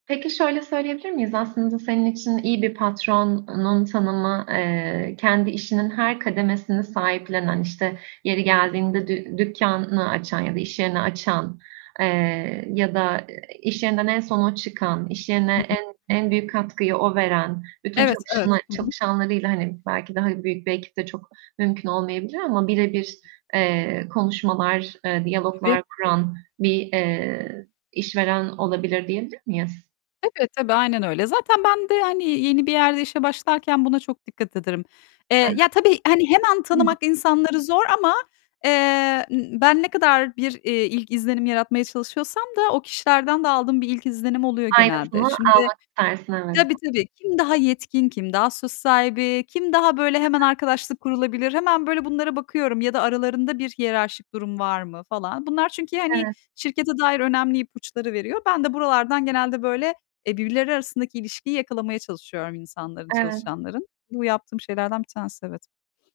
Peki şöyle söyleyebilir miyiz? Aslında senin için iyi bir patronun tanımı, eee, kendi işinin her kademesini sahiplenen, işte yeri geldiğinde dü dükkânını açan ya da iş yerini açan, eee, ya da iş yerinden en son o çıkan, iş Hı yerine hı. en, en büyük katkıyı o veren, bütün Evet, evet. çalışan Hı hı. çalışanlarıyla hani, belki daha büyük bir ekip de çok mümkün olmayabilir ama bire Hı bir, hı. eee, konuşmalar, eee, Tabii. diyaloglar kuran bir, eee, işveren olabilir diyebilir miyiz? Tabii, tabii aynen öyle. Zaten ben de hani, yeni bir yerde işe başlarken buna çok dikkat ederim. Hı hı. Eee, ya tabii, hani hemen Hı. tanımak insanları zor ama, eee, ben ne kadar bir, eee, ilk izlenim yaratmaya çalışıyorsam da o kişilerden de aldığım bir ilk izlenim oluyor genelde. Aynısını Şimdi almak istersin, evet. tabii tabii, kim daha yetkin, kim daha söz sahibi, kim daha böyle Hı hemen hı. arkadaşlık kurulabilir, hemen böyle bunlara bakıyorum ya da aralarında bir hiyerarşik durum var mı falan, bunlar çünkü hani Evet. şirkete dair önemli ipuçları veriyor. Ben de buralardan genelde böyle, eee, birbirleri arasındaki ilişkiyi yakalamaya çalışıyorum insanların, Evet. çalışanların. Bu yaptığım şeylerden bir tanesi evet.